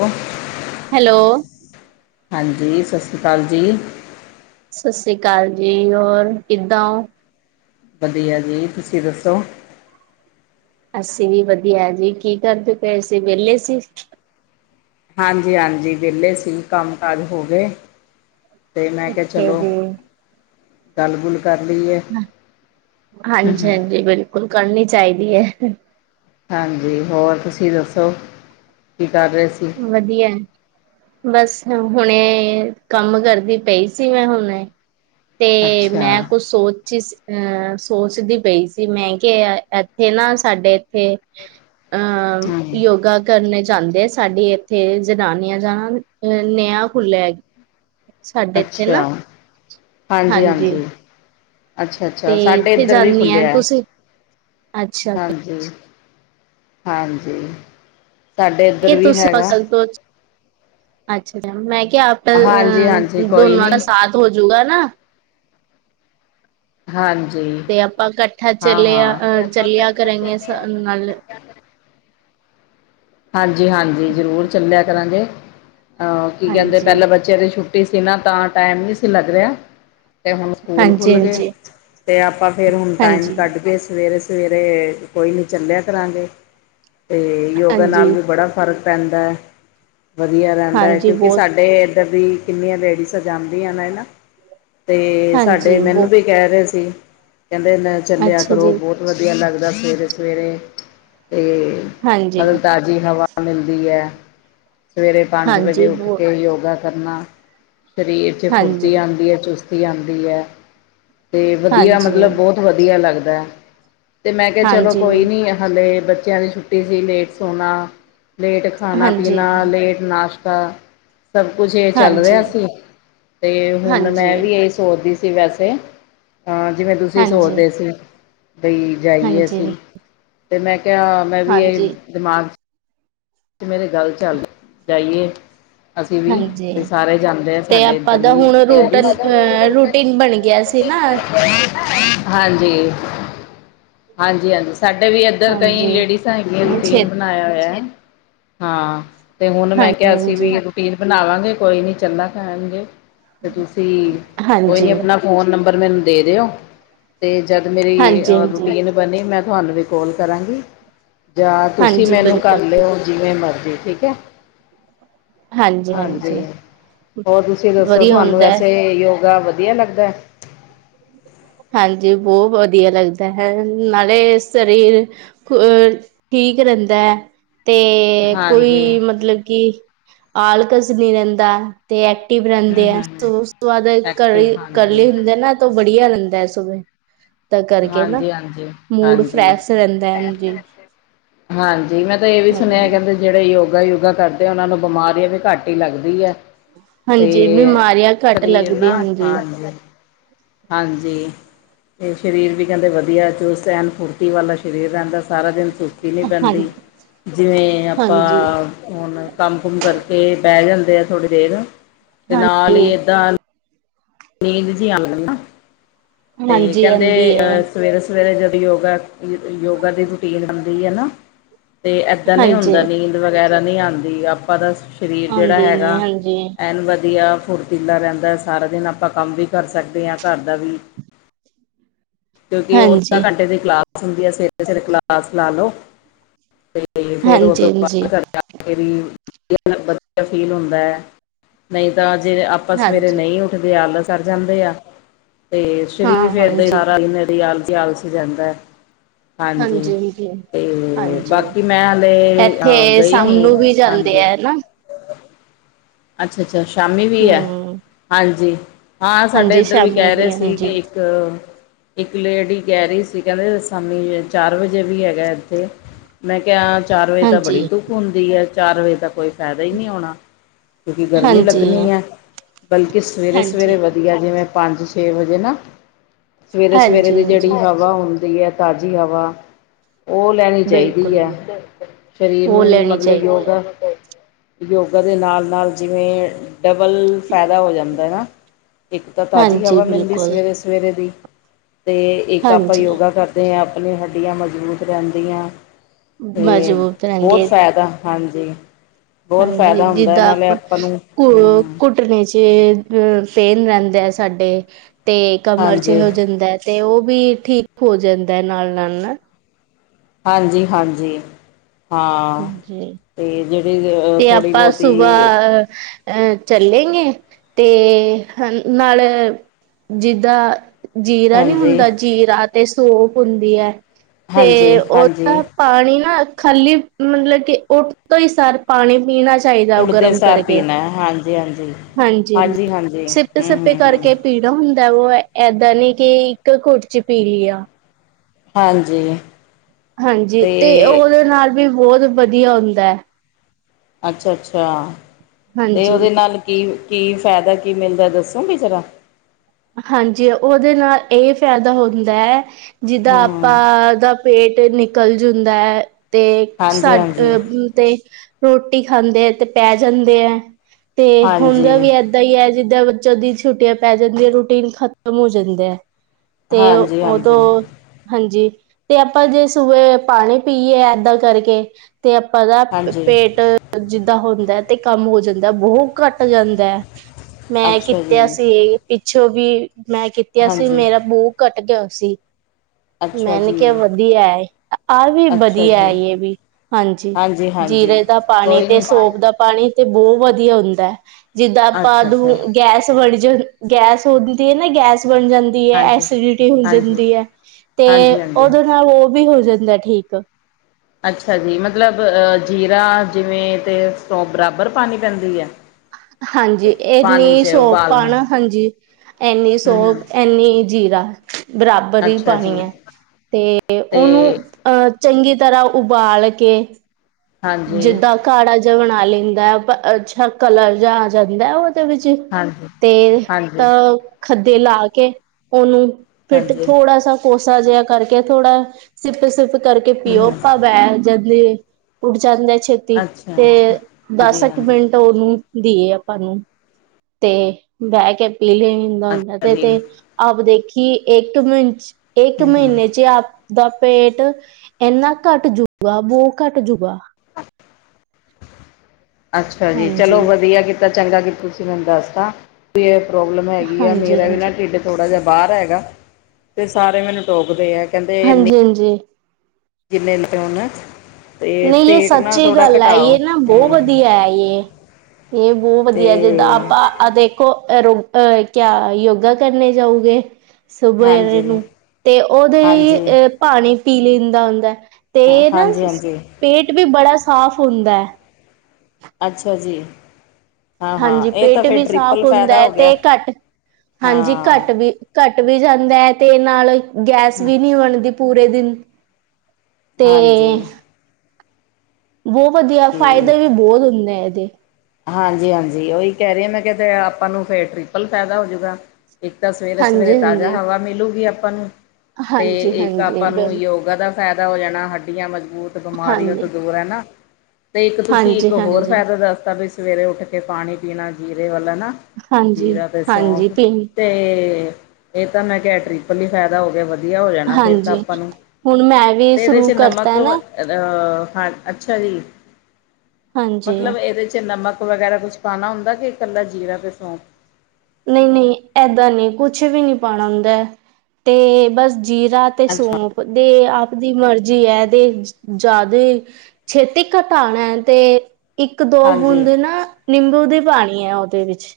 ਹੋ ਹੈਲੋ ਹਾਂਜੀ ਸਤਿ ਸ਼੍ਰੀ ਅਕਾਲ ਜੀ। ਸਤਿ ਸ੍ਰੀ ਅਕਾਲ ਜੀ ਹੋਰ ਕਿੱਦਾਂ ਓ। ਵਧੀਆ ਜੀ ਤੁਸੀਂ ਦੱਸੋ। ਅਸੀਂ ਵੀ ਵਧੀਆ ਜੀ ਕੀ ਕਰਦੇ ਪਏ ਸੀ ਵੇਲੇ ਸੀ। ਹਾਂਜੀ-ਹਾਂਜੀ ਵੇਲੇ ਸੀ ਕੰਮ ਕਾਜ ਹੋ ਗਏ। ਤੇ ਮੈਂ ਕਿਆ ਓਕੇ ਚਲੋ ਜੀ। ਗੱਲ ਗੁਲ ਕਰ ਲਈਏ। ਹਾਂਜੀ-ਹਾਂਜੀ ਬਿਲਕੁਲ ਕਰਨੀ ਚਾਈਦੀ ਏ। ਹਾਂਜੀ ਹੋਰ ਤੁਸੀਂ ਦੱਸੋ ਕੀ ਕਰ ਰਏ ਸੀ। ਵਧੀਆ ਬਸ ਹੁਣੇ ਕੰਮ ਕਰਦੀ ਪਈ ਸੀ ਮੈਂ ਹੁਣੇ ਤੇ ਅੱਛਾ ਮੈਂ ਕੁਛ ਸੋਚ 'ਚ ਈ ਅ ਸੋਚਦੀ ਪਈ ਸੀ ਮੈਂ ਕਿਆ ਇੱਥੇ ਨਾ ਸਾਡੇ ਇੱਥੇ ਅ ਹਮ ਯੋਗਾ ਕਰਨੇ ਜਾਂਦੇ। ਸਾਡੇ ਇੱਥੇ ਜਨਾਨੀਆਂ ਜਾਣਾ ਅ ਨਯਾ ਖੁੱਲਿਆ। ਸਾਡੇ ਇੱਥੇ ਨਾ ਅੱਛਾ ਹਾਂਜੀ। ਅੱਛਾ ਤੇ ਅੱਛਾ ਸਾਡੇ ਇੱਥੇ ਇੱਧਰ ਜਾਂਣੀ ਆ ਤੁਸੀਂ ਅੱਛਾ ਹਾਂਜੀ-ਹਾਂਜੀ ਸਾਡੇ ਕਿ ਇੱਧਰ ਵੀ ਤੁਸੀਂ ਹੈਗਾ। ਕਲ ਤੋਂ ਅੱਛਾ ਮੈਂ ਕਿਆ ਆਪ ਹਾਂਜੀ ਹਾਂਜੀ ਅ ਕੋਈ ਦੋਨੋ ਦਾ ਨਹੀਂ ਸਾਥ ਹੋਜੂਗਾ ਨਾ। ਹਾਂਜੀ ਤੇ ਆਪਾਂ ਕੱਠਾ ਹਾਂ ਚੱਲਿਆ ਹਾਂ ਅ ਚੱਲਿਆ ਕਰਾਂਗੇ ਸਾਨੂੰ ਨਲ ਹਾਂਜੀ-ਹਾਂਜੀ ਜ਼ਰੂਰ ਚੱਲਿਆ ਕਰਾਂਗੇ ਅ ਕੀ ਕੈਂਦੇ ਹਾਂਜੀ ਪੈਲਾਂ ਬੱਚਿਆਂ ਦੀ ਛੁੱਟੀ ਤੇ ਸੀ ਨਾ ਤਾਂ ਟਾਈਮ ਨੀ ਸੀ ਲੱਗ ਰਿਆ। ਤੇ ਹੁਣ ਸਕੂਲ ਹਾਂਜੀ ਖੁੱਲ ਗਏ ਹਾਂਜੀ ਤੇ ਆਪਾਂ ਫਿਰ ਹੁਣ ਟਾਈਮ ਹਾਂਜੀ ਕੱਢ ਗਏ ਸਵੇਰੇ ਸਵੇਰੇ ਕੋਈ ਨੀ ਚੱਲਿਆ ਕਰਾਂਗੇ ਤੇ ਯੋਗ ਹਾਂਜੀ ਬੜਾ ਫ਼ਰਕ ਪੈਂਦਾ ਹੈ ਵਧੀਆ ਰੈਂਦਾ ਹਾਂਜੀ ਕਿਉਂਕਿ ਬਹੁਤ ਸਾਡੇ ਇੱਧਰ ਦੀ ਕਿੰਨੀਆਂ ਲੇਡੀਜ਼ਾਂ ਜਾਂਦੀਆਂ ਨੇ ਹਨਾ ਤੇ ਸਾਡੇ ਹਾਂਜੀ ਇਨਾਂ ਨੂੰ ਬਹੁਤ ਵੀ ਕੈ ਰਏ ਸੀ ਕੈਂਦੇ ਨਾ ਚੱਲਿਆ ਅੱਛਾ ਕਰੋ ਜੀ ਬੋਤ ਵਧੀਆ ਲੱਗਦਾ ਸਵੇਰੇ ਸਵੇਰੇ ਤੇ ਹਾਂਜੀ ਮਤਲਬ ਤਾਜ਼ੀ ਹਵਾ ਮਿਲਦੀ ਐ ਸਵੇਰੇ ਪੰਜ ਹਾਂਜੀ ਵਜੇ ਉੱਠ ਬਹੁਤ ਕੇ ਯੋਗਾ ਕਰਨਾ ਸਰੀਰ 'ਚ ਹਾਂਜੀ ਫੁਰਤੀ ਆਂਦੀ ਐ ਚੁਸਤੀ ਆਂਦੀ ਐ। ਤੇ ਵਧੀਆ ਹਾਂਜੀ ਮਤਲਬ ਬੋਤ ਵਧੀਆ ਲੱਗਦਾ। ਤੇ ਮੈਂ ਕਿਆ ਚਲੋ ਹਾਂਜੀ ਕੋਈ ਨਈ ਹਲੇ ਬੱਚਿਆਂ ਦੀ ਛੁੱਟੀ ਸੀ ਲੇਟ ਸੋਨਾ ਲੇਟ ਖਾਣਾ ਹਾਂਜੀ ਪੀਣਾ ਲੇਟ ਨਾਸ਼ਤਾ ਸਭ ਕੁਛ ਏ ਚੱਲ ਹਾਂਜੀ ਰਿਆ ਸੀ ਤੇ ਹੁਣ ਮੈਂ ਹਾਂਜੀ ਵੀ ਏਸ ਸੋਚਦੀ ਸੀ ਵੈਸੇ ਆਂ ਜਿਵੇਂ ਤੁਸੀਂ ਹਾਂਜੀ ਸੋਚਦੇ ਸੀ ਬਈ ਜਾਈਏ ਹਾਂਜੀ ਅਸੀਂ ਤੇ ਮੈਂ ਕਿਆ ਮੈਂ ਵੀ ਐ ਈ ਹਾਂਜੀ ਦਿਮਾਗ ਮੇਰੇ ਗੱਲ ਚੱਲ ਜਾਈਏ। ਅਸੀਂ ਹਾਂਜੀ ਵੀ-ਵੀ ਸਾਰੇ ਜਾਂਦੇ ਆ ਤੇ ਸਾਡੇ ਆਪਾਂ ਇੱਧਰ ਤਾਂ ਵੀ ਹੁਣ ਰੂਟਨ ਅ ਰੂਟੀਨ ਬਣ ਗਿਆ ਸੀ ਨਾ ਹਾਂਜੀ-ਹਾਂਜੀ-ਹਾਂਜੀ ਸਾਡੇ ਵੀ ਇੱਧਰ ਕਈ ਹਾਂਜੀ ਲੇਡੀਜ਼ਾਂ ਹੈਗੀਆਂ ਇਹ ਛੇ ਰੂਟੀਨ ਬਣਾਇਆ ਹੋਇਆ ਹੈ। ਹਾਂ ਤੇ ਹੁਣ ਮੈਂ ਹਾਂਜੀ ਕਿਹਾ ਸੀ ਹਾਂਜੀ ਵੀ ਰੂਟੀਨ ਬਣਾਵਾਂਗੇ, ਕੋਈ ਨੀ ਚੱਲਾ ਕਰਾਂਗੇ। ਤੇ ਤੁਸੀਂ ਕੋਈ ਹਾਂਜੀ ਨੀ ਆਪਣਾ ਫੋਨ ਨੰਬਰ ਮੈਨੂੰ ਦੇ ਦਿਓ। ਤੇ ਜਦ ਮੇਰੀ ਹਾਂਜੀ ਹਾਂਜੀ ਰੂਟੀਨ ਬਣੀ ਮੈਂ ਤੁਹਾਨੂੰ ਵੀ ਕੋਲ ਕਰਾਂਗੀ। ਜਾਂ ਤੁਸੀਂ ਹਾਂਜੀ ਮੈਨੂੰ ਕਰ ਬਿਲਕੁਲ ਲਿਓ ਜਿਵੇਂ ਮਰਜ਼ੀ ਠੀਕ ਐ। ਹਾਂਜੀ, ਹੋਰ ਤੁਸੀਂ ਦੱਸੋ ਵਧੀਆ ਤੁਹਾਨੂੰ ਹੁੰਦਾ ਹੈ ਵੈਸੇ ਯੋਗਾ ਵਧੀਆ ਲੱਗ ਦਾ। ਹਾਂਜੀ ਬਹੁਤ ਵਧੀਆਂ ਲੱਗਦਾ ਹੈ, ਨਾਲੇ ਸਰੀਰ ਅ ਠੀਕ ਰਹਿੰਦਾ ਐ ਤੇ ਤੇ ਹਾਂਜੀ ਕੋਈ ਮਤਲਬ ਕਿ ਆਲਕਸ ਨੀ ਰਹਿੰਦਾ। ਤੇ ਐਕਟਿਵ ਹਮ ਰਹਿੰਦੇ ਆ, ਸ ਹਮ ਉਸ ਤੋਂ ਬਾਅਦ ਐਕਟਿਵ ਘਰੇ ਹਾਂਜੀ ਕੱਲੇ ਹੁੰਦੇ ਨਾ ਤੇ ਉਹ ਬੜੀਆ ਰਹਿੰਦ ਤਾਂ ਸੁਬਹੇ ਤਾਂ ਕਰਕੇ ਨਾ ਹਾਂਜੀ ਹਾਂਜੀ ਮੂਡ ਹਾਂਜੀ ਫਰੈਸ਼ ਰਹਿੰਦਾ ਹਾਂਜੀ। ਹਾਂਜੀ ਮੈਂ ਤਾਂ ਇਹ ਵੀ ਸੁਣਿਆ ਹਾਂਜੀ ਕਹਿੰਦੇ ਜਿਹੜੇ ਯੋਗਾ ਯੁਗਾ ਕਰਦੇ ਆ, ਉਹਨਾਂ ਨੂੰ ਬਿਮਾਰੀਆਂ ਵੀ ਘੱਟ ਈ ਲੱਗਦੀ ਐ। ਹਾਂਜੀ ਤੇ ਬਿਮਾਰੀਆਂ ਘੱਟ ਸਰੀਰ ਲੱਗਦੀ ਨਾ ਹਾਂਜੀ ਹਾਜੀ ਹਾਂਜੀ। ਅਤੇ ਸਰੀਰ ਵੀ ਕਹਿੰਦੇ ਵਧੀਆ, ਚੁਸਤ ਐਨ ਫੁਰਤੀ ਵਾਲਾ ਸਰੀਰ ਰਹਿੰਦਾ ਸਾਰਾ ਦਿਨ ਸੁਸ ਤੀ ਨੀਂ ਹਾਂ ਪੈਂਦੀ ਜਿਵੇਂ ਹਾਂਜੀ ਆਪਾਂ ਹੁਣ ਕੰਮ ਕੁਮ ਕਰਕੇ ਬਹਿ ਜਾਂਦੇ ਆ ਥੋੜੀ ਦੇਰ, ਤੇ ਨਾਲ ਹਾਂਜੀ ਈ ਏਦਾਂ ਨੀਦ ਜੀ ਆਦੀ ਨਾ ਤੇ ਹਾਂਜੀ ਕਹਿੰਦੇ ਆਉਂਦੀ ਹੈ ਅਹ ਸਵੇਰੇ- ਸਵੇਰੇ ਜਦ ਯੋਗਾ- ਯੋਗਾ ਦੀ ਰੂਟੀਨ ਬਣਦੀ ਐ ਨਾ ਤੇ ਐਦਾਂ ਨੀ ਹਾਂਜੀ ਹੁੰਦਾ, ਨੀਂਦ ਵਗੈਰਾ ਨੀ ਆਂਦੀ ਆਪਾਂ ਤਾਂ ਸਰੀਰ ਜਿਹੜਾ ਆਉਂਦੇ ਹੈਗਾ ਨੇ ਹਾਂਜੀ ਐਨ ਵਧੀਆ ਫੁਰਤ -ਤੀਲਾ ਰਹਿੰਦਾ, ਸਾਰਾ ਦਿਨ ਆਪਾਂ ਕੰਮ ਵੀ ਕਰ ਸਕਦੇ ਆ ਘਰ ਦਾ ਵੀ। ਕਿਉਂਕਿ ਓ ਅੱਧਾਂ ਹਾਂਜੀ ਘੰਟੇ ਦੀ ਕਲਾਸ ਹੁੰਦੀ ਐ, ਸਵੇਰੇ- ਸਵੇਰੇ ਕਲਾਸ ਲਾ ਲਓ। ਫੇਰ ਉਹ ਹਾਂਜੀ ਤੋਂ ਹਾਂਜੀ ਬਾਅਦ ਘਰ ਵਧੀਆ ਫੀਲ ਹੁੰਦਾ ਐ, ਨਹੀਂ ਤਾਂ ਜਿਵੇ ਆ ਆਪਾਂ ਸਵੇਰੇ ਹਾਂਜੀ ਨਹੀਂ ਉੱਠਦੇ ਆਲਸ ਕਰ ਜਾਂਦੇ ਆ, ਤੇ ਸਰੀਰ ਹਾਂ ਵੀ ਫੇਰ ਹਾਂਜੀ ਐਦਾ ਓਨੀ ਦੇਰ ਆਲਸੀ- ਆਲਸੀ ਰਹਿੰਦਾਂ ਐ। ਹਾਂਜੀ ਤੇ ਹਾਂਜੀ ਬਾਕੀ ਮੈਂ ਹਲੇ ਅ ਗਈ ਨੀ, ਹਾਂਜ ਤੇ ਐ ਨਾ ਅੱਛਾ- ਅੱਛਾ ਸ਼ਾਮੀ ਵੀ ਐ, ਹਮ ਹਾਂਜੀ ਹਾਂ ਸਾਡੇ ਹਾਂਜੀ ਏਧਰ ਵੀ ਸ਼ਾਮੀ ਕਹਿ ਰਹੇ ਸੀ ਹਾਂਜੀ ਕਿ ਇੱ ਆ। ਇੱਕ ਲੇਡੀ ਕਹਿ ਰਹੀ ਸੀ, ਕਹਿੰਦੇ ਸ਼ਾਮੀ ਚਾਰ ਵਜੇ ਵੀ ਹੈਗਾ ਏਥੇ। ਮੈਂ ਕਿਹਾ ਚਾਰ ਵਜੇ ਤਾਂ ਹਾਂਜੀ ਬੜੀ ਧੁੱਪ ਹੁੰਦੀ ਐ, ਚਾਰ ਵਜੇ ਤਾ ਕੋਈ ਫਾਇਦਾ ਈ ਨੀ ਹੋਣਾਂ। ਕਿਉਂਕਿ ਗਰਮੀ ਹਾਂਜੀ ਲੱਗਣੀ ਐ, ਬਲਕਿ ਸਵੇਰੇ- ਸਵੇਰੇ ਹਾਂਜੀ ਵਧ ਜਿਵੇਂ ਪੰਜ ਛੇ ਵਜੇ ਨਾ ਸਵੇਰੇ- ਸਵੇਰੇ ਹਾਂਜੀ ਦੀ ਜਿਹੜੀ ਹਾਂਜੀ ਹਵਾਂ ਹੁੰਦੀ ਐ। ਤਾਜ਼ੀ ਹਵਾ। ਓ ਲੈਣੀ ਚਾਹੀਦੀ ਐ, ਬਿਲਕੁਲ ਸਰੀਰ ਉਹ ਨੂੰ ਲੈਣੀ ਮਤਲਬ ਚਾਹੀਦੀ ਹੈ ਯੋਗਾ ਯੋਗਾ ਦੇ ਨਾਲ- ਨਾਲ ਜਿਵੇਂ ਡਬਲ ਫਾਇਦਾ ਹੋ ਜਾਂਦਾ ਐ ਨਾ, ਇੱਕ ਤਾਂ ਤਾਜ਼ੀ ਹਾਂਜੀ ਹਵਾ ਮਿਲਦੀ ਬਿਲਕੁਲ ਸਵੇਰੇ ਸਵ ਸਵੇਰੇ ਦੀ, ਤੇ ਇੱਕ ਆਪਾਂ ਹਾਂਜੀ ਯੋਗਾ ਕਰ ਤੇ ਆਪਣੀ ਹੱਡੀਆਂ ਮਜ਼ਬੂਤ ਰਹਿੰਦੀਆਂ ਤੇ ਮਜ਼ਬੂਤ ਰਹਿੰਦੀ ਬਹੁਤ ਹੈ ਫਾਇਦਾ। ਹਾਂਜੀ ਬਹੁਤ ਫਾਇਦਾ ਹੁੰਦਾ ਨਾਲ਼ੇ ਆਪ ਘ ਘੁੱਟਣੇ ਚ ਅ ਫੇਲ ਰਹਿੰਦਾ ਏ ਸਾਡੇ। ਤੇ ਕਮਰ ਚ ਹਾਂਜੀ ਹੋ ਜਾਂਦਾ ਏ, ਤੇ ਉਹ ਵੀ ਠੀਕ ਹੋ ਜਾਂਦਾ ਐ ਨਾਲ- ਨਾਲ ਨਾ। ਹਾਂਜੀ- ਹਾਂਜੀ ਹਾਂ ਜੀ ਅਤੇ ਜਿਹੜੀ ਥੋੜ੍ਹੀ-ਬਹੁਤੀ ਹਹ ਅਹ ਚੱਲੇ ਗੇ, ਤੇ ਨਾਲ ਜਿਦਾਂ ਜੀਰਾ ਨਈ ਹਾਂਜੀ ਹੁੰਦਾ ਜੀਰਾ ਤੇ, ਸੋਫ ਹੁੰਦੀ ਹੈ ਤੇ ਹਾਂਜੀ ਉਹ ਹਾਂਜੀ ਨਾ ਪਾਣੀ ਨਾ ਖਾਲੀ ਮਤਲਬ ਕਿ, ਉਹ ਤੋਂ ਹੀ ਸਾਰ ਪਾਣੀ ਪੀਣਾ ਚਾਹੀਦਾ, ਉਹ ਉੱਡਦੇ ਗਰਮ ਸਾਰ ਕਰਕੇ, ਪੀਣਾ ਹੈ ਹਾਂਜੀ ਹਾਂਜੀ ਹਾਂਜੀ-ਹਾਂਜੀ ਹਾਂਜੀ ਹਾਂਜੀ ਸਿੱਪੇ- ਹੂੰ ਸਿੱਪੇ ਹੂੰ ਹੂੰ ਕਰਕੇ ਪੀ ਜੋ ਹੁੰਦਾ ਉ ਵ ਏਦਾਂ ਨੇੀ ਕਿ, ਇੱਕ ਘੁਟ ਚ ਪੀ ਲਿਆ ਹਾਂਜੀ। ਹਾਂਜੀ, ਤੇ ਉਹਦੇ ਨਾਲ ਵੀ ਬਹੁਤ ਵਧੀਆ ਹੁੰਦਾ ਅੱਛਾ -ਅੱਛਾ ਤੇ ਹਾਂਜੀ ਉਹਦੇ ਨਾਲ ਕੀ, -ਕੀ ਫਾਇਦਾ ਕੀ ਮਿਲਦਾ, ਦੱਸੋ ਵੀ ਜ਼ਰਾ? ਹਾਂਜੀ ਉਹਦੇ ਨਾਲ ਇਹ ਫਾਇਦਾ ਹੁੰਦਾ, ਜਿੱਦਾਂ ਹੂੰ ਆਪਾਂ ਦਾ ਪੇਟ ਤੇ ਨਿਕਲ ਜਾਂਦਾ, ਤੇ ਹਾਂਜੀ ਸਾ ਹਾਂਜੀ ਅਹ ਤੇ ਰੋਟੀ ਖਾਂਦੇ ਹੈ, ਤੇ ਪੈ ਜਾਂਦੇ ਆ ਹਾਂਜੀ ਹੁੰਦਾ ਵੀ ਤਾਂ ਹੀ ਹੈ ਜਿੱਦਾਂ, ਬੱਚਿਆ ਦੀ ਛੁੱਟੀਆਂ ਪੈ ਜਾਂਦੀਆਂ, ਰੂਟੀਨ ਖਤਮ ਹੋ ਜਾਂਦੇ ਤੇ ਹਾਂਜੀ ਹਾਂਜੀ ਉਦੋਂ ਹਾਂਜੀ, ਤੇ ਆਪਾਂ ਜੇ ਸੁਬਹ ਪਾਣੀ ਪੀਏ ਏਦਾਂ ਕਰਕੇ ਤੇ ਆਪਾਂ ਦਾ, ਹਾਂਜੀ ਪੇਟ ਜਿੱਦਾਂ ਹੁੰਦਾ ਤੇ, ਕੰਮ ਹੋ ਜਾਂਦਾ, ਬਹੁਤ ਘੱਟ ਜਾਂਦਾ ਮੈਂ ਅੱਛਾ ਕੀਤਿਆ ਜੀ ਸੀ। ਪਿੱਛੋਂ ਵੀ ਮੈਂ ਕੀਤਿਆ ਸੀ। ਹਾਂਜੀ ਮੇਰਾ ਬੋਹ ਘੱਟ ਗਿਆ ਸੀ। ਅੱਛਾ ਮੈਂਨੇ ਜੀ ਕਿਹਾ, ਵਧੀਆ ਏ, ਆਹ ਵੀ ਅੱਛਾ ਵਧੀਆ ਜੀ ਇਹ ਵੀ ਹਾਂਜੀ ਹਾਂਜੀ ਜੀਰੇ ਦਾ ਪਾਣੀ, ਕੋਈ ਤੇ ਨੀ ਸੋਫ਼ ਦਾ ਪਾਣੀ ਤੇ ਬਹੁਤ ਵਧੀਆ ਹੁੰਦਾ ਐੱ, ਜਿੱਦਾਂ ਆਪਾਂ ਅੱਛਾ ਦੋਂ ਅੱਛਾ ਗੈਸ ਵੜ ਜਾ ਉ ਗੈਸ ਹੁੰਦੀ ਏ ਨਾ, ਗੈਸ ਬਣ ਜਾਂ ਹਾਂਜੀ ਹਾਂਜੀ ਐਸੀਡਿਟੀ ਹੋ ਹਾਂਜੀ ਜਾਂਦੀ ਹੈ, ਤੇ ਹਾਂਜੀ ਹਾਂਜੀ ਉਦੇ ਨਾਲ ਉਹ ਵੀ, ਹੋ ਜਾਂਦਾ ਠੀਕ ਅੱਛਾ ਜੀ, ਮਤਲਬ ਅ ਜੀਰਾ ਜਿਵੇਂ, ਤੇ ਸੋਫ਼ ਬਰਾਬਰ ਪਾਣੀ ਪੈਂਦੀ ਆ ਹਾਂਜੀ ਏ ਲੈ ਸੋ ਉਬਾਲਣਾ ਪਾਣਾ ਹਾਂਜੀ, ਐਨੀ ਹਮ ਹਮ ਸੋਫ਼ ਏਨੀ ਜੀਰਾ, ਬਰਾਬਰ ਹੀ ਅੱਛਾ ਜੀ ਪਾਣੀ ਐ, ਤੇ ਤੇ ਉਹਨੂੰ ਅ ਚੰਗੀ ਤਰ੍ਹਾਂ ਉਬਾਲ ਕੇ ਹਾਂਜੀ ਜਿੱਦਾਂ ਕਾੜਾ ਜਿਹਾ ਬਣਾ ਲੈਂਦਾ, ਅੱਛਾ ਕਲਰ ਜਿਹਾ ਆ ਜਾਂਦਾ ਹੈ ਉਹ ਤੇ ਵਿੱਚ ਹਾਂਜੀ ਤੇਲ ਹਾਂਜੀ ਤਾਂ ਖੱਦੇ ਲਾ ਕੇ ਉਹਨੂੰ, ਫਿਟ ਹਾਂਜੀ ਥੋੜਾ ਸ ਕੋਸਾ ਜਿਹਾ ਕਰਕੇ, ਥੋੜਾ ਸਿਪ-ਸਿਪ ਕਰਕੇ ਪੀਓ ਹਮ ਭਾ ਬੈ ਜਦ ਉੱਠ ਜਾਂਦਾ ਛੇਤੀ, ਅੱਛਾ ਤੇ ਦਸ ਹਾਂਜੀ ਕੁ ਹਾਂਜੀ ਮਿੰਟ ਉਹਨੂੰ ਦੀਏ ਆਪਾਂ ਨੂੰ, ਤੇ ਬਹਿ ਕੇ ਪੀ ਲੇ ਹੁੰਦਾ- ਹੁੰਦਾ ਅੱਛਾ ਤੇ- ਜੀ ਹਮ ਤੇ ਆਪ ਦੇਖੀਏ ਇੱਕ ਮ ਇੱਕ ਹਮ ਮਹੀਨੇ ਚ ਆਪ ਦਾ ਪੇਟ, ਇੰਨਾ ਘੱਟ ਜੂਗਾ, ਬੋ ਘੱਟ ਜੂਗਾ ਅੱਛਾ ਜੀ, ਹਾਂਜੀ ਚਲੋ ਵਧੀਆ ਕੀਤਾ, ਚੰਗਾ ਕੀਤਾ ਤੁਸੀਂ ਮੈਨੂੰ ਦੱਸ ਤ ਏ ਪ੍ਰੋਬਲਮ ਹੈਗੀ ਆ, ਹਾਂਜੀ ਮੇਰਾ ਵੀ ਨਾ ਹਾਂਜੀ ਢਿੱਡ ਥੋੜ੍ਹਾ ਜਿਹਾ ਬਾਹਰ ਹੈਗਾ, ਤੇ ਸਾਰੇ ਮੈਨੂੰ ਟੋਕਦੇ ਆ ਹਾਂਜੀ- ਹਾਂਜੀ ਜਿਨੇ ਲਏ ਉਣ ਨਈ ਇਹ ਸੱਚੀ ਗੱਲ ਏ, ਜਿਹ ਨਾ ਬਹੁ ਹਮ ਵਧੀਆ ਹੈ ਜਿਹ ਇਹ ਬਹੁ ਤੇ ਵਧੀਆ ਜਿੱਦਾਂ ਆਪਾਂ ਆਹ ਦੇਖੋ ਰੋ ਅ ਕਿਆ ਯੋਗਾ ਕਰਨੇ ਜਾਊਗੇ। ਸੁਬੇਰ ਹਾਂਜੀ ਨੂੰ ਤੇ ਓਦੇ ਈ ਹਾਂਜੀ ਅ ਪਾਨੀ ਪੀ ਲੈਂਦਾ ਹੁੰਦਾ। ਤੇ ਨਾ, ਹਾਂਜੀ ਹਾਂਜੀ ਪੇਟ ਵੀ ਬੜਾ ਸਾਫ਼ ਹੁੰਦਾ। ਅੱਛਾ ਜੀ। ਹਾਂ ਹਾਂ ਹਾਂਜੀ ਇਹ ਤਾਂ ਪੇਟ ਫਿਰ ਵੀ ਸਾਫ਼ ਟ੍ਰਿਪਲ ਹੁੰਦਾ ਫਾਇਦਾ ਏ ਹੋ ਗਿਆ ਤੇ ਕੱਟ ਹਾਂਜੀ ਹਾਂ ਕੱਟ ਵੀ ਕੱਟ ਵੀ ਜਾਂਦਾ ਏ ਤੇ ਨਾਲ ਗੈਸ ਵੀ ਨੀ ਬਣਦੀ ਪੂਰੇ ਦਿਨ ਤੇ ਹਾਂਜੀ ਬੋਤ ਵਧੀਆ ਫਾਇਦੇ ਵੀ ਬੋ ਹੁੰਦੇ ਆ ਏਦੇ ਹਾਂਜੀ-ਹਾਂਜੀ ਓਈ ਕੈ ਰੀ ਮੈਂ ਕਿ ਆਪਾਂ ਨੂੰ ਫੇਰ ਟ੍ਰਿਪਲ ਫੈਦਾ ਹੋਜੂਗਾ। ਇੱਕ ਤਾਂ ਸਵੇਰ-ਸਵੇਰੇ ਹਾਂਜੀ ਹਾਂਜੀ ਤਾਜ਼ਾ ਹਵਾ ਮਿਲੂਗੀ ਆਪਾਂ ਨੂੰ, ਤੇ ਹਾਂਜੀ ਇੱਕ ਹਾਂਜੀ ਆਪਾਂ ਨੂੰ ਬਿਲ ਯੋਗਾ ਦਾ ਫੈਦਾ ਹੋ ਜਾਣਾ ਹੱਡੀਆਂ ਮਜ਼ਬੂਤ ਬਿਮਾਰੀ ਆ ਤੋਂ ਹਾਂਜੀ ਦੂਰ ਹੈ ਨਾ ਤੇ ਇੱਕ ਤੁਸੀਂ ਇੱਕ ਹਾਂਜੀ ਹੋਰ ਹਾਂਜੀ ਫੈਦਾ ਦੱਸਤਾ ਵੀ ਸਵੇਰੇ ਉੱਠ ਕੇ ਪਾਨੀ ਪੀਨਾ ਜੀਰੇ ਵਾਲਾ ਨਾ। ਹਾਂਜੀ ਜੀਰਾ ਤੇ ਹਾਂਜੀ ਸੌਂਫ। ਪੀ ਤੇ, ਏਹ ਤਾਂ ਮੈਂ ਕੈਆ ਟ੍ਰਿਪਲ ਈ ਫੈਦਾ ਹੋ ਗਿਆ ਵਧੀਆ ਹੋ ਜਾਣਾ। ਨਾ ਫੇਰ ਤਾਂ ਹਾਂਜੀ ਆਪਾਂ ਨੂੰ, ਹੁਣ ਮੈਂ ਵੀ ਤੇ ਏਦੇ ਚ ਸ਼ੁਰੂ ਨਮਕ ਕਰਤਾ ਨਾ ਅਹ ਹਾਂ ਅੱਛਾ ਜੀ, ਹਾਂਜੀ ਮਤਲਬ ਏਦੇ ਚ ਤੇ ਨਮਕ ਵਗੈਰਾ ਕੁਛ ਪਾਣਾ ਹੁੰਦਾ ਕਿ ਕੱਲਾ ਜੀਰਾ ਤੇ ਸੌਂਫ। ਨਈ-ਨਈ ਏਦਾਂ ਨੀ ਕੁਛ ਵੀ ਨੀ ਪਾਣਾ ਹੁੰਦਾ ਤੇ ਬਸ ਜੀਰਾ ਤੇ ਅੱਛਾ ਸੌਫ ਦੇ ਆਪ ਦੀ ਮਰਜ਼ੀ ਐ ਤੇ ਜਾਦੇ ਛੇਤੀ ਖਟਾਨ ਐ ਤੇ ਇੱਕ ਦੋ ਹਾਂਜੀ ਬੂੰਦ ਨਾ ਨਿੰਬੂ ਦੇ ਪਾਨੀ ਏ ਓਦੇ ਚ।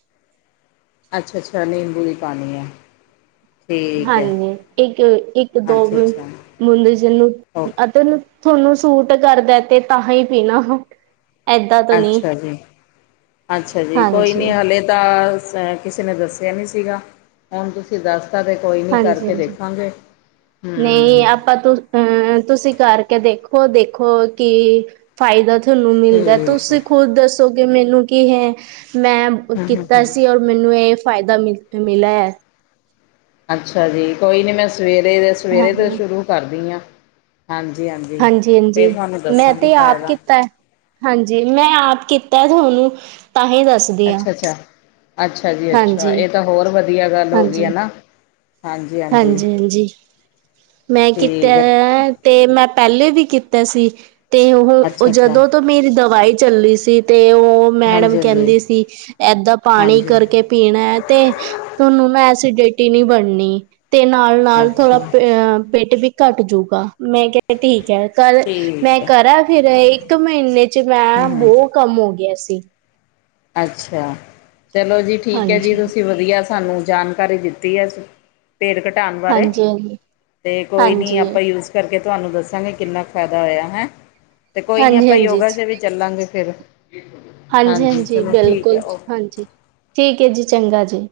ਅੱਛਾ-ਅੱਛਾ ਨਿੰਬੂ ਦੀ ਪਾਨੀ ਏ। ਹਾਂਜੀ ਇੱਕ-ਇੱਕ-ਦੋ ਅੱਛਾ ਬੁ ਅੱਛਾ ਬੁੰਦੇ ਜਿਨੂੰ ਓਕੇ ਅਤੇਨੂੰ ਤੁਹਾਨੂੰ ਸੂਟ ਕਰਦਾ ਤੇ ਤਾਂ ਹੀ ਪੀਨਾ। ਅੱਛਾ ਜੀ-ਅੱਛਾ ਜੀ ਕੋਈ ਨੀ ਹਾਂਜੀ ਹਾਲੇ ਤਾਂ ਅ ਕਿਸੇ ਨੇ ਦੱਸਿਆ ਨੀ ਸੀਗਾ ਹੁਨ ਤੁਸੀਂ ਦੱਸਦਾ ਤੇ ਕੋਈ ਨੀ ਹਾਂਜੀ ਕਰਕੇ ਹਾਂਜੀ ਦੇਖਾਂਗੇ, ਨਹੀਂ ਹੂੰ। ਆਪਾਂ ਤੁ ਅਹ ਤੁਸੀਂ ਕਰਕੇ ਦੇਖੋ-ਦੇਖੋ ਕਿ ਫਾਇਦਾ ਤੁਹਾਨੂੰ ਮਿਲਦਾ ਠੀਕ ਹੈ ਤੁਸੀਂ ਖੁਦ ਦੱਸੋ ਕਿ ਮੈਨੂੰ ਕੀ ਹੈ ਮੈਂ ਹਮ ਹਮ ਕੀਤਾ ਹਮ ਸੀ ਔਰ ਮੈਨੂੰ ਏ ਫਾਇਦਾ ਮਿਲ ਮਿਲਾ ਐ। ਅੱਛਾ ਜੀ ਕੋਈ ਨੀ ਮੈਂ ਸਵੇਰੇ ਦੇ ਸਵੇਰੇ ਤੋਂ ਹਾਂਜੀ ਸ਼ੁਰੂ ਕਰਦੀ ਆ। ਹਾਂਜੀ-ਹਾਂਜੀ, ਹਾਂਜੀ ਫੇਰ ਹਾਂਜੀ ਤੁਹਾਨੂੰ ਮੈਂ ਦੱਸਾਂਗੀ ਤੇ ਆਪ ਫਾਇਦਾ। ਕੀਤਾ ਹਾਂਜੀ ਮੈਂ ਆਪ ਕੀਤਾ ਤੁਹਾਨੂੰ ਤਾਂਹੀ ਦੱਸ ਅੱਛਾ-ਅੱਛਾ, ਅੱਛਾ ਜੀ ਅੱਛਾ ਹਾਂਜੀ ਏ ਤਾਂ ਹੋਰ ਵਧੀਆ ਗੱਲ ਹੋ ਗਈ ਐ ਨਾ। ਹਾਂਜੀ ਹਾਂਜੀ ਹਾਂਜੀ-ਹਾਂਜੀ। ਮੈਂ ਕੀਤਾ ਠੀਕ ਹੈ ਤੇ ਮੈਂ ਪੈਲੇ ਵੀ ਕੀਤਾ ਸੀ। ਤੇ ਓਹ, ਓ ਅੱਛਾ ਅੱਛਾ ਜਦੋਂ ਤੋਂ ਮੇਰੀ ਦਵਾਈ ਚੱਲੀ ਸੀ ਤੇ ਓ ਮੈਡਮ ਹਾਂਜੀ ਹਾਂਜੀ ਕੈਂਦੀ ਸੀ ਏਦਾਂ ਪਾਨੀ ਹਾਂਜੀ ਕਰਕੇ ਪੀਨਾ ਐ ਤੇ ਤੁਹਾਨੂੰ ਨਾ ਐਸੀਡਿਟੀ ਨੀ ਬਣਨੀ ਤੇ ਨਾਲ-ਨਾਲ ਥੋੜਾ ਅੱਛਾ ਅ ਪੇਟ ਵੀ ਕੱਟ ਜੂਗਾ ਮੈਂ ਕੇਆ ਠੀਕ ਐ ਕੱਲ ਮੈਂ ਠੀਕ ਹੈ ਕਰਾਂ ਫੇਰ ਏਕ ਮੀਨੇ ਚ ਮੈਂ ਹਮ ਹਮ ਬੋ ਕੰਮ ਹੋ ਗਿਆ ਸੀ। ਅੱਛਾ, ਚਲੋ ਜੀ ਠੀਕ ਐ ਜੀ ਹਾਂਜੀ ਤੁਸੀਂ ਵਧੀਆ ਸਾਨੂੰ ਜਾਣ ਕਰੀ ਦਿੱਤੀ ਐ, ਪੇਟ ਕਟਾਣ ਬਾਰੇ, ਹਾਂਜੀ ਹਾਂਜੀ ਤੇ ਕੋਈ ਨੀ ਹਾਂਜੀ ਆਪਾਂ ਯੂਜ ਕਰਕੇ ਤੁਆਨੂੰ ਦੱਸਾਂਗੇ ਕਿੰਨਾ ਫੈਦਾ ਹੋਯਾ ਹੈ ਤੇ ਕੋਈ ਨੀ ਹਾਂਜੀ ਆਪਾਂ ਹਾਂਜੀ ਯੋਗਾ ਦੇ ਵਿੱਚ ਚੱਲਾਂਗੇ ਫੇਰ। ਹਾਂਜੀ- ਹਾਂਜੀ ਬਿਲਕੁਲ ਹਾਂਜੀ, ਠੀਕ ਹੈ ਜੀ ਚੰਗਾ ਜੀ।